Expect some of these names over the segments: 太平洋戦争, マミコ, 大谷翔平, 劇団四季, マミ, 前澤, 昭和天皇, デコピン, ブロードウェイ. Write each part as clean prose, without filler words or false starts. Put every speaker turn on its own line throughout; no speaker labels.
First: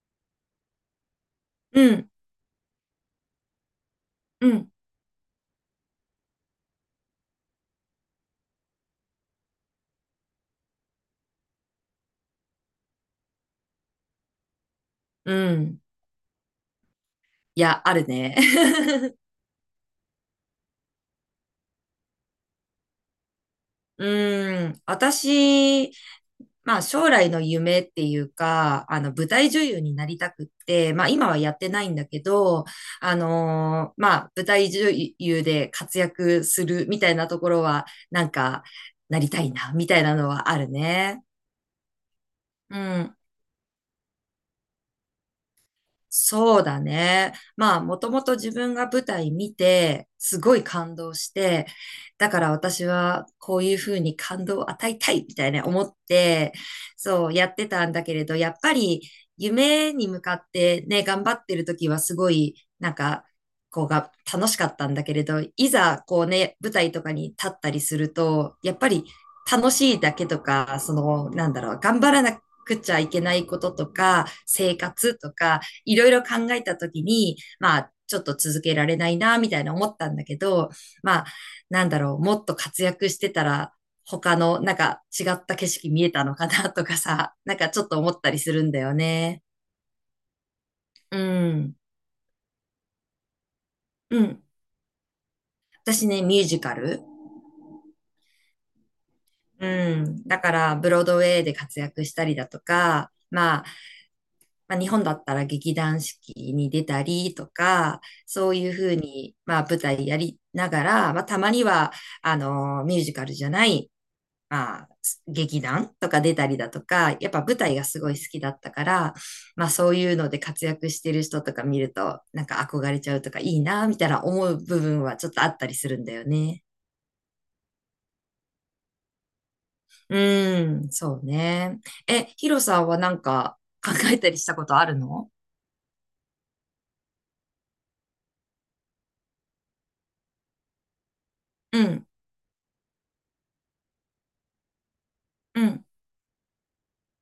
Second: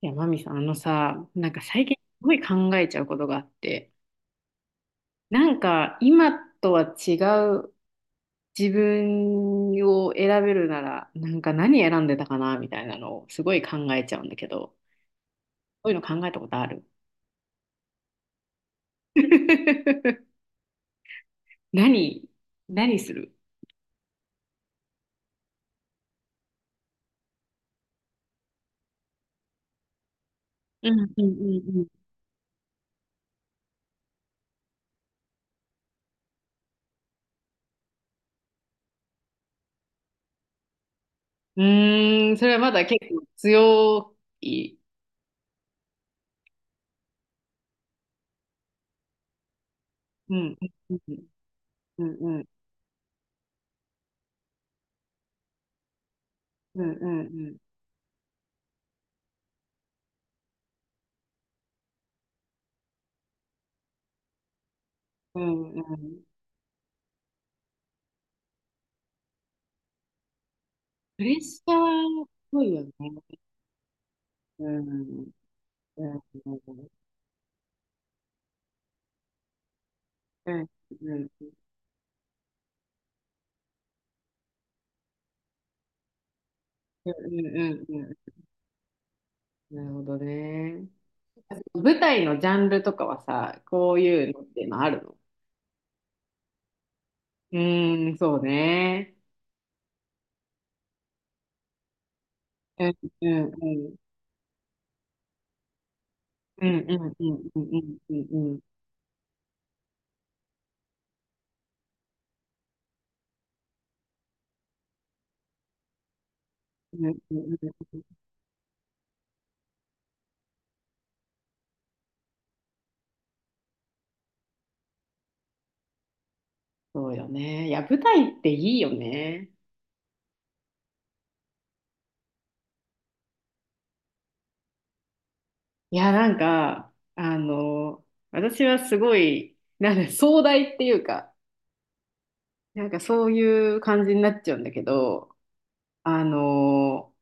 いや、マミさん、あのさ、なんか
う
最近す
ん、
ごい考えちゃうことがあって、
うん、
なんか今とは違う自分を選べるなら、なんか何選んでたかなみたいなのをすごい考えちゃうんだけど、
うん。
そういうの考えたことある？
いや、あるね。
何何する？
うん。私、まあ将来の夢っていうか、舞台女優になりたくっ
う
て、
ん、
まあ
う
今
ん、
はやって
う
な
ん、
いんだけど、まあ舞台女優で活躍するみたいなところは、なりたいな、みたいなのはあるね。
うん。うーん、それはま
う
だ結
ん。
構強い。
そうだね。まあ、もともと自分が舞台見て、
う
す
ん、
ごい
う
感動
ん、
して、
うん、
だ
う
か
ん、
ら私はこういうふうに感動を与えたいみたいな思って、
うん、
そうや
う
っ
ん、
てたんだけれど、やっぱり夢に向かってね、頑張ってる時はすごい、こうが楽しかったんだけれ
う
ど、い
ん、うん、うん、う
ざこ
ん。
うね、舞台とかに立ったりすると、やっぱり楽しいだけとか、そ
プ
の、
レッ
なんだ
シャ
ろう、頑張ら
ーっ
な
ぽい
く
よ
ちゃい
ね。
けないこととか、
う
生
ん、う
活
ん、
とか、い
う
ろいろ考
ん、
え
う
た
ん、
ときに、まあ、ちょっと続けられないな、みたいな思ったんだけ
うん、
ど、まあ、なんだろう、もっと活躍してたら、他の、なんか違った景色見えたのかなとか
う
さ、なんかちょっと思
ん、
ったりするんだよね。
なるほどね。
うん。
舞台のジャンルとかはさ、こう
う
いうの
ん。
っていうのあるの？
私ね、ミュージカル。
うーん、そうね。
うん。だから、ブロードウェイで活躍したりだと
うん、
か、
うん、
まあ、
うん、
まあ、日本だったら劇団四季
う
に
ん、
出
う
た
ん、う
りと
ん、うん、
か、
うん、
そ
う
う
ん、
いうふうに、まあ、舞台やりながら、まあ、たまには、ミュージカルじゃない、まあ、劇団とか出たりだと
う
か、
ん、
やっ
う
ぱ舞台が
ん。
すごい好きだったから、まあ、そういうので活躍してる人とか見ると、なんか憧れちゃうとか、いいな、みたいな思う部分はちょっとあったりするんだよね。
そうよね。いや、舞台っていいよね。
うん、そうね。え、ヒロさんはなんか考えたりしたことあるの？
いや、なんか、私はすごい、なんか壮大っていうか、
うん、
なんかそういう感じになっちゃうんだけど、
うん。
あの、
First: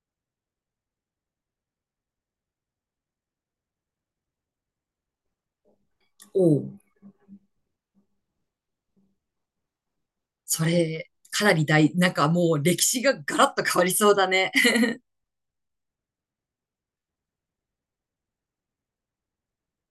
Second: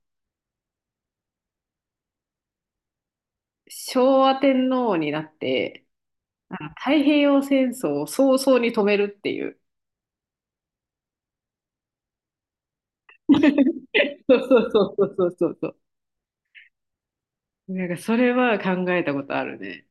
昭和天皇になって、
お
あの
う。
太平洋戦争を早々に止めるっていう。
それ、かなり大、なんかもう歴史がガラッと変わりそうだ
そう、
ね。
そう、 そう、そう、そう、そう。なんかそれは考えたことあるね。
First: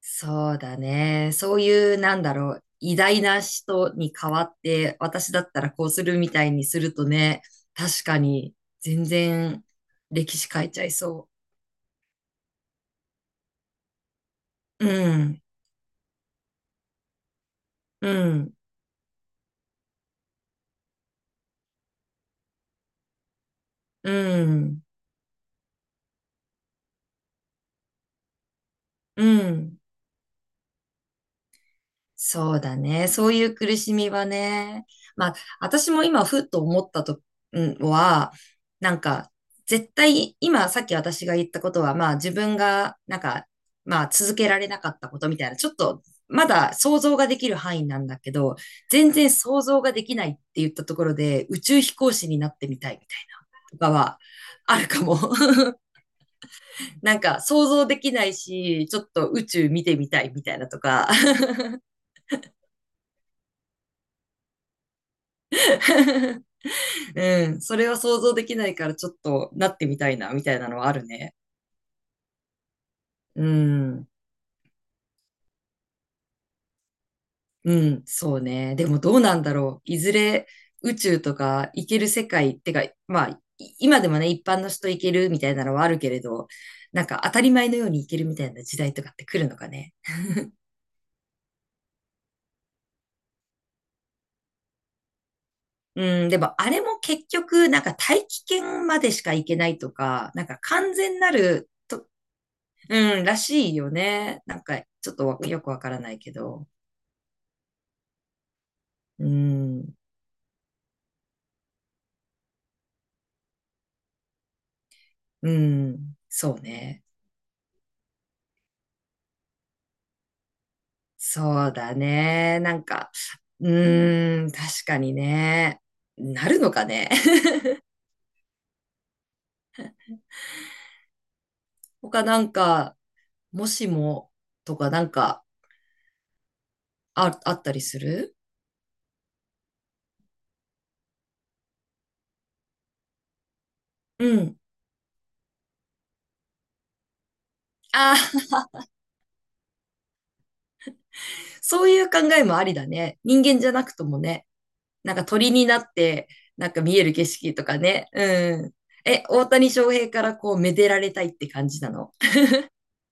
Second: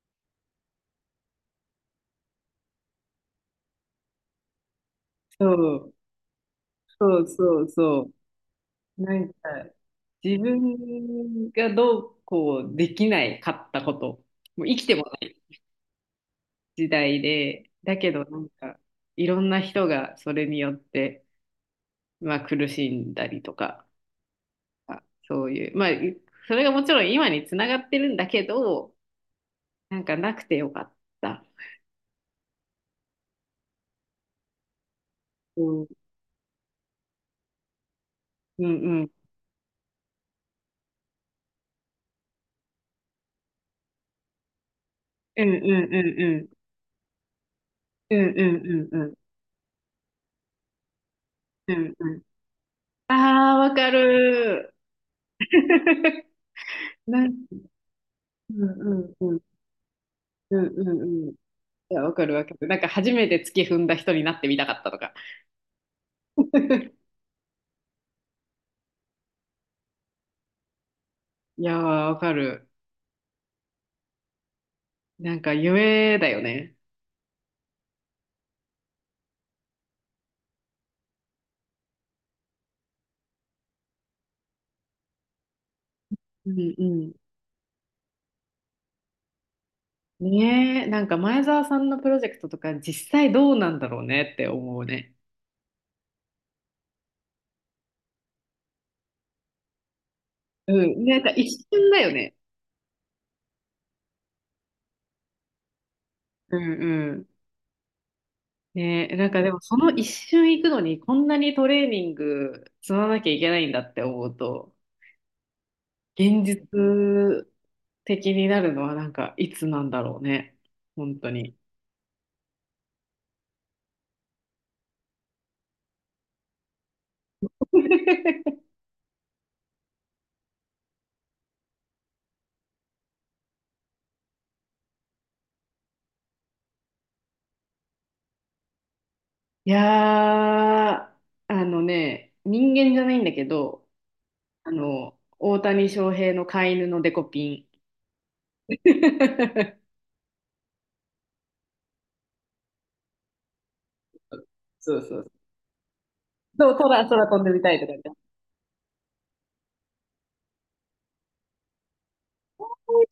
そうだね。そういう、なんだろう、偉大な人に代わって、私だ
そ
ったらこう
う、
するみたいにすると
そう、
ね、
そう、そ
確かに、
う。
全
なんか
然、歴
自
史変えちゃいそ
分がどうこうできないかったこと、もう生
う。
き
う
てもない
ん、
時代で、だ
う
けどなん
ん、
かいろんな人がそれによって、まあ、苦しんだりとか、
うん、
そういう、まあ、それがもちろん今につながってるんだけど、
うん。
なんかなくてよかった。
そうだね。そういう苦しみはね。まあ、
うん、うん、
私も今、ふっと思ったと、うんは、
う
なん
ん。
か、絶対、今、さっき私が言ったことは、まあ、自分が、なんか、まあ、続けられなかったことみ
う
た
ん、
い
うん、
な、
う
ちょっと、
ん、う
ま
ん。
だ想像ができる範囲なん
う
だ
ん、
け
う
ど、
ん、うん、う
全
ん。
然想像ができないって言ったところで、宇
う
宙
ん、
飛
う
行
ん。
士になってみたいみたい
ああ、わ
な、と
か
かは、
る
あるかも。
ー。
なん
なん、
か、想像できない
うん、
し、
う
ちょっ
ん、
と
うん。
宇宙見てみたいみた
う
い
ん、
なと
うん、う
か。
ん。い や、わかる、わかる。なんか初めて月踏んだ人になってみたかったとか。
うん。それは想像できないからちょっとなってみたいな、みたいなのはあるね。
いやー、わかる。
うん。
なんか夢だよね。
うん。そうね。でもどうなんだろう。いずれ宇宙とか行ける世界ってか、まあ、い今でもね、一般の人行けるみたいなのはあるけれど、
うん、う
なん
ん。
か当たり前のように行けるみたいな時代とかって来るのかね。
ねえ、なんか前澤さんのプロジェクトとか実際どうなんだろうねって思うね。
うん、でもあれも結局、なんか大気圏までしか行けないとか、なんか
う
完
ん、な
全
んか
な
一
る
瞬だ
と、
よね。
うん、らしいよね。なんかちょっとわよくわからないけ
う
ど。
ん。ねえ、
う
なんかでもその
ん。
一瞬行くのにこんなにトレーニング積まなきゃいけないんだって思うと、
うん、
現
そう
実
ね。
的になるのはなんかいつなんだろうね。本当に。
そうだね。なんか、うーん、確かにね。なるのかね。他なんか、もしもとかなんかあ、あったりする？
いやー、あのね、人間じゃないんだけど、
うん。
大谷翔平の飼い犬のデコピン。
ああ、そういう考えもありだね。人間じゃなくともね。
そう、
な
そ
んか
う。
鳥になって、な
そ
ん
う、
か見え
空、
る景
空飛んで
色
み
と
たい
か
とか言っ
ね。
て。
うん。え、大谷翔平からこう、めでられたいって感じなの？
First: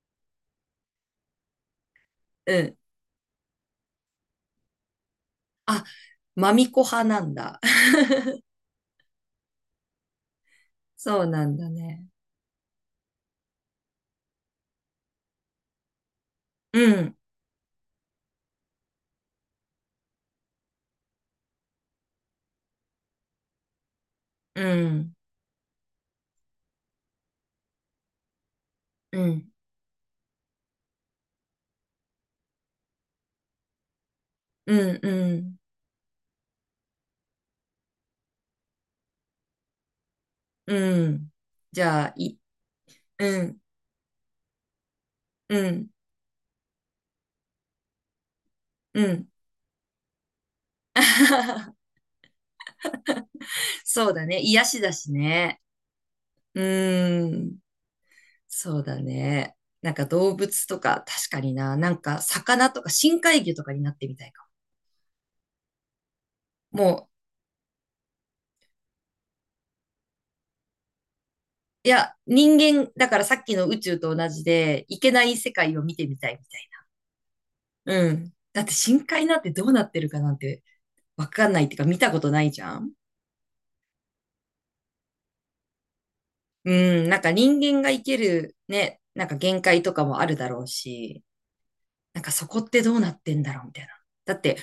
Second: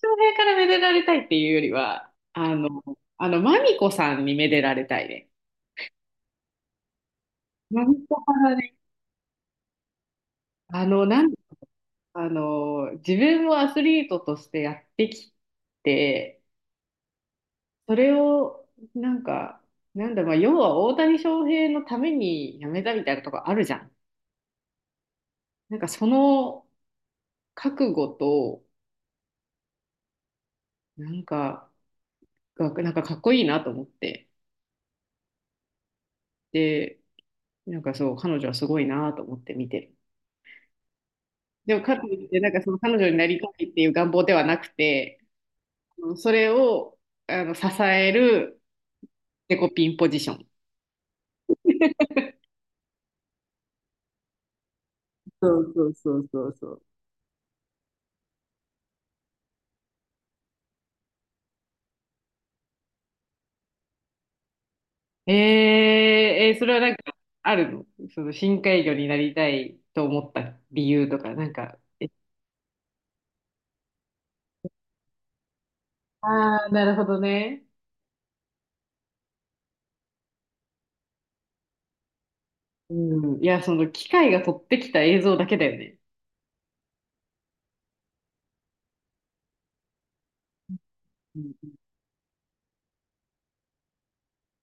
翔平からめでられたいっていうよりは、
うん。
マミコさんにめでられたいね。
あ、マミコ派なんだ。
マミコか らね、あの、な
そう
ん、
なんだね。
あの、自分もアスリートとしてやってきて、
うん。
それを、なんか、なんだ、まあ、要は大谷翔平のために辞めたみたいなとこあるじゃん。
うん、
なんかその覚悟と、
うん、
なんか、が、なんかかっこいいなと思って。
うん、うん、
で、なんかそう、彼女はすごいなと思って見てる。
うん。
でも
じ
か
ゃ
と
あ、
いっ
い、
て、なんかその彼女になり
う
た
ん、
いっていう願望ではなくて、
うん、
うん、それを支える
うん。
デコピンポジション。
そうだね。癒しだし
そ
ね。
う、そう、そう、そう、
う
そう。
ーん、そうだね。なんか動物とか、確かにな。なんか魚とか深海魚とかになってみたいか
えー、それはなん
も。も
かあるの？その深海魚になりたいと思った理由とか、なんか、
う、いや、人間、だからさっきの宇宙と同じで、いけない世界を見てみたいみた
ああ、
い。
なるほどね。
うん。だって深海なんてどうなってるかなんてわかんないっていうか見たことないじゃん。
うん、いや、その機械が撮ってきた映像だけだよね。
うん、なんか人間が生きるね、なんか限界とかもあるだろうし、
うん、
なんかそこってどうなってんだろうみたいな。だって、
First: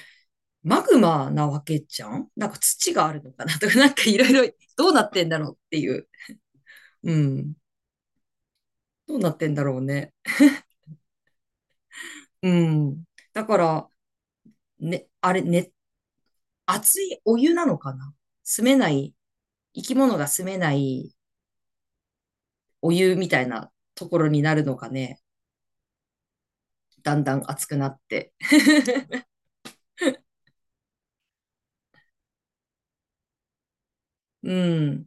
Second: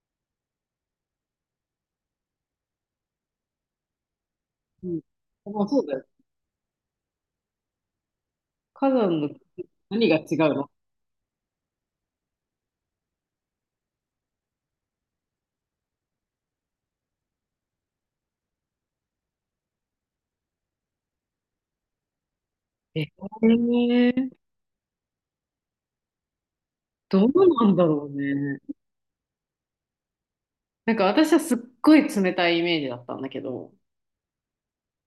マグマなわけじゃんなんか土があるのかな とか、なんかいろいろ
う
どう
ん。
なってんだろう
まあ、
って
そう
い
だよ。
う。うん。
火
ど
山
う
の
なってんだろう
何
ね。
が違うの？
うん。だから、ね、あれね、熱いお湯なのかな、住めない、生き物が住めないお
え
湯みたいなところ
ー
になるのかね。だん
どう
だん熱
なん
く
だ
なっ
ろう
て。
ね。なんか私はすっごい冷たいイメージだったんだけど、
うん。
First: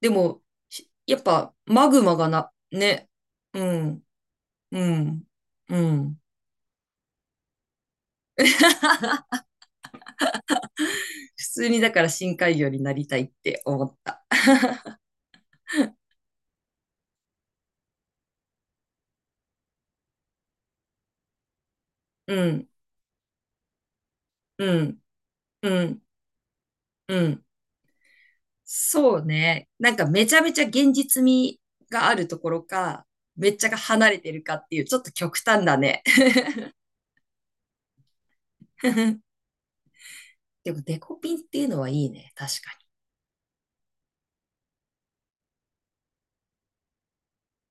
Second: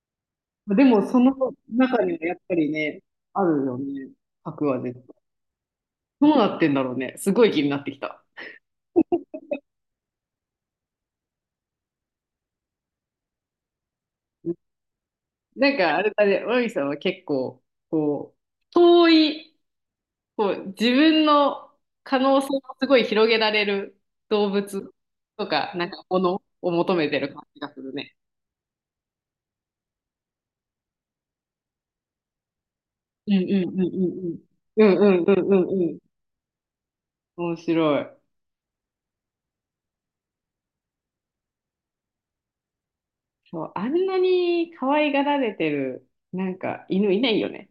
でも、
で
し
も
や
そ
っ
の
ぱ、マグ
中に
マ
は
が
やっ
な、
ぱりね、
ね。
あ
う
るよ
ん、
ね、核は
う
絶対。
ん、うん。
どうなってんだろうね、すごい気になってきた。
普通にだから深海魚になりたいって思った。
なんかあれだね、マミさんは結構、遠い、自分の可能
う
性を
ん、
すごい広げられる動
う
物
ん、
とか、
う
なん
ん、
かものを求め
う
てる感
ん。
じがするね。
そうね。なんかめちゃめちゃ現実味があるところか、
うん、う
めっちゃが
ん、うん、う
離
ん、
れ
う
て
ん。
るかってい
う
う、ち
ん、
ょっと
うん、う
極
ん、う
端
ん、
だ
うん。
ね。
面白い。
でもデコピンっていうのはいいね。確か
そう、あんなに可愛がられてる、なんか犬いないよね。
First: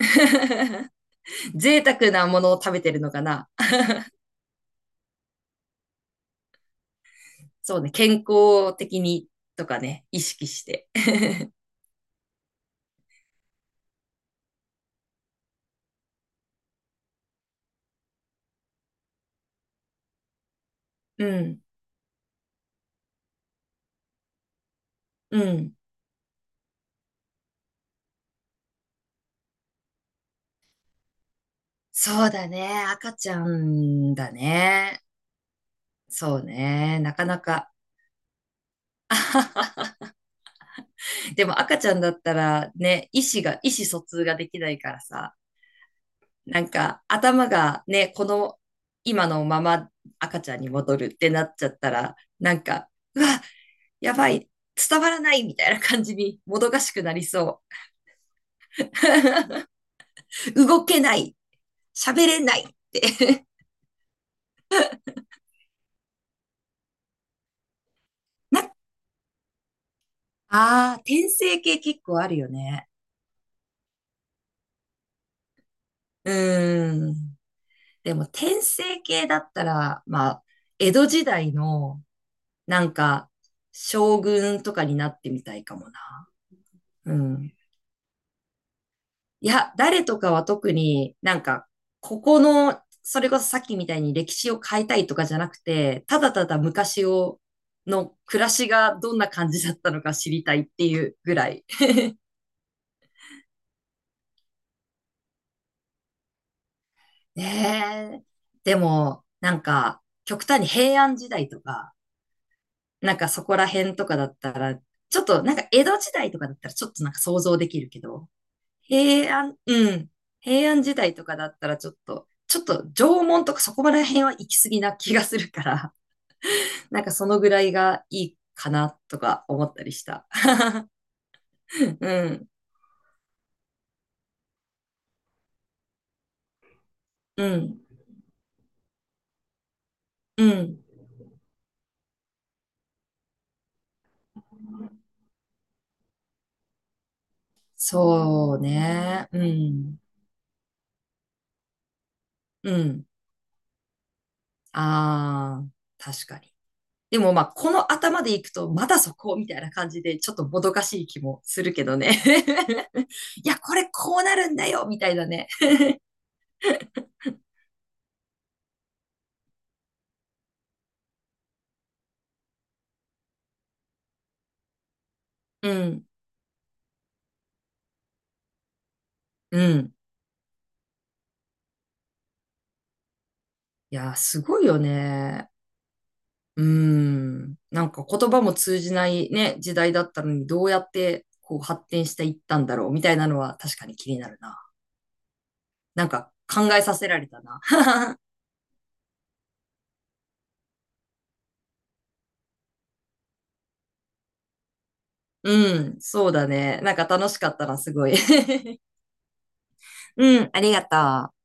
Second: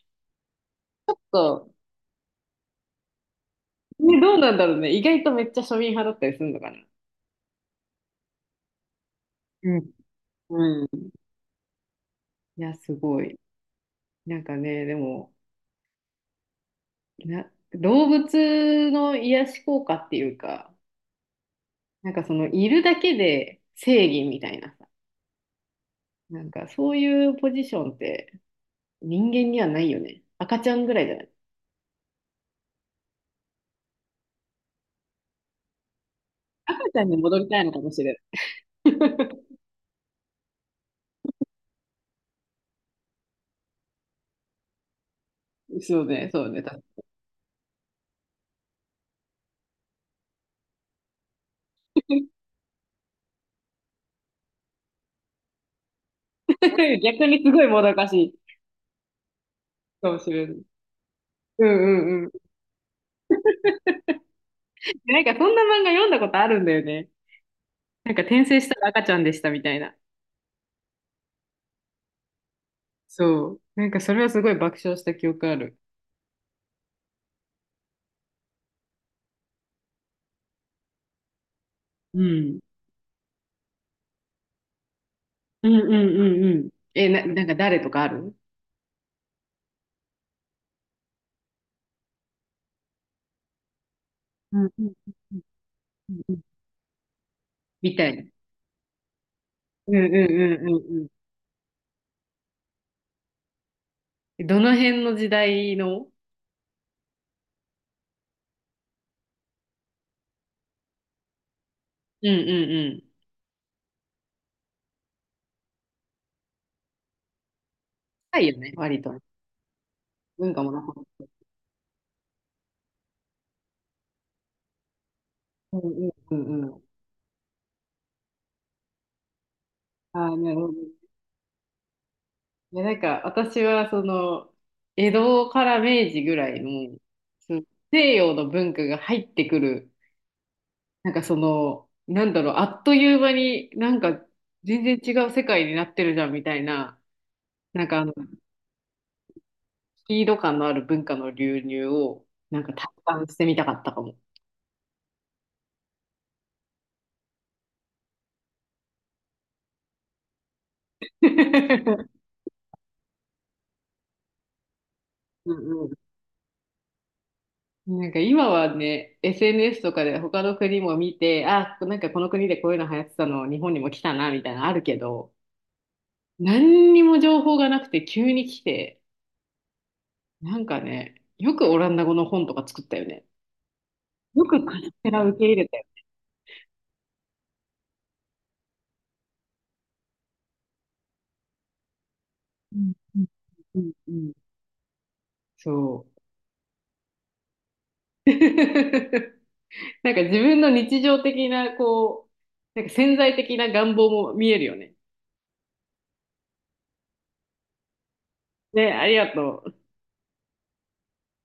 に。
そ
贅沢なものを食べてるのかな。
う。ね、どうなんだろうね。意外とめっちゃ庶民派だったりするのかな。
そうね。健康的にと
う
か
ん。
ね、意識し
う
て。
ん。いや、すごい。なんかね、でも、動物の癒し効果っていうか、
うん、
なんかその、いるだけで正義みたいなさ、
うん。
なんかそういうポジションって人間にはないよね。赤ちゃんぐらいじゃない？
そうだね。赤ちゃんだね。そう
赤ち
ね。
ゃん
な
に
かな
戻りたい
か。
のかもしれ
でも赤ちゃんだったらね、意思が、意思疎通ができないからさ、
ない。そうね、そう
な
ね。
んか頭がね、この今のまま赤ちゃんに戻るってなっちゃったら、なんか、うわ、やばい、伝わらないみたいな感じにも
多
どかし
分
くなり
逆にすご
そ
いもどかしいかもしれない。
う。動けない、
うん、うん、
喋
うん。
れないって
でなんかそんな漫画読んだことあるんだよね。なんか転生
な、
した
あ
ら赤ちゃんでしたみたいな。
あ、転生系結構あるよね。
そう。なんかそれはすごい爆笑した記憶ある。
うーん。でも、転生系だったら、まあ、江戸時代の、
うん。
なんか、将軍とかになってみたい
うん、
か
う
も
ん、
な。
うん、うん。
う
なんか
ん。
誰とかある？
いや、誰とかは特になんか、ここの、それこそさっきみたいに歴史
う
を
ん、う
変え
ん、
たい
う
とかじゃ
ん、
なくて、
う
た
ん、う
だ
ん。
ただ昔を、
みたい
の
な。
暮らしがどんな感じだった
うん、う
の
ん、
か知りたいっ
う
て
ん、
い
うん、
うぐらい。
うん。どの辺の時代の？
ええ、でも、なんか、極端に平安時代とか、
うん、うん、うん。
なんかそこら辺とかだったら、ちょっとなんか江戸時代とかだったらちょっとなんか想像できるけど、
深いよね、割と。
平安、うん、
文化
平
もな
安
か。
時代とかだったらちょっと、ちょっと縄文とかそこら辺は行き過ぎな気がするか
う
ら、
ん、うん、うん、う ん。
なんかそのぐらいがいいかなとか思ったりした。
ああ、なるほどね。
うん、
いや、なんか私はその、江戸から明治ぐらいの、
う
その
ん、
西洋の文化が入ってくる
うん。
なんかその、なんだろう、あっという間になんか全然違う世界になってるじゃんみたいな、なんか
そうね。うん、
スピード感のある文化の流入をなんか
う
体
ん。
感してみたかったかも。
ああ、確かに。でもまあ、この頭でいくと、まだそこみたいな感じで、ちょっともどかしい気もするけどね。いや、これこうなるんだよみたいなね。
うん、うん なんか今はね、SNS とかで他の国も見て、あ、なんかこの国でこういうの流行ってたの、日本にも来たな、みたいなのあるけど、
うん、
何にも情報がなくて急に来て、
うん。
なんかね、よくオランダ語の本とか作ったよね。
いや、す
よ
ご
く
いよ
カステラ受け
ね。
入れ。
うん。なんか言葉も通じないね、時代だったのに、どうやってこう発展していったん
う
だろ
ん、
うみたい
うん、
なのは確
う
か
ん、
に気
う
にな
ん、
るな。
そ
なんか考えさせられたな。
う。なんか自分の日常的な、なんか潜在的な願望も見えるよね。
うん、そうだね。なんか楽しかったな、すごい。
ね、ありがとう。
うん、ありがとう。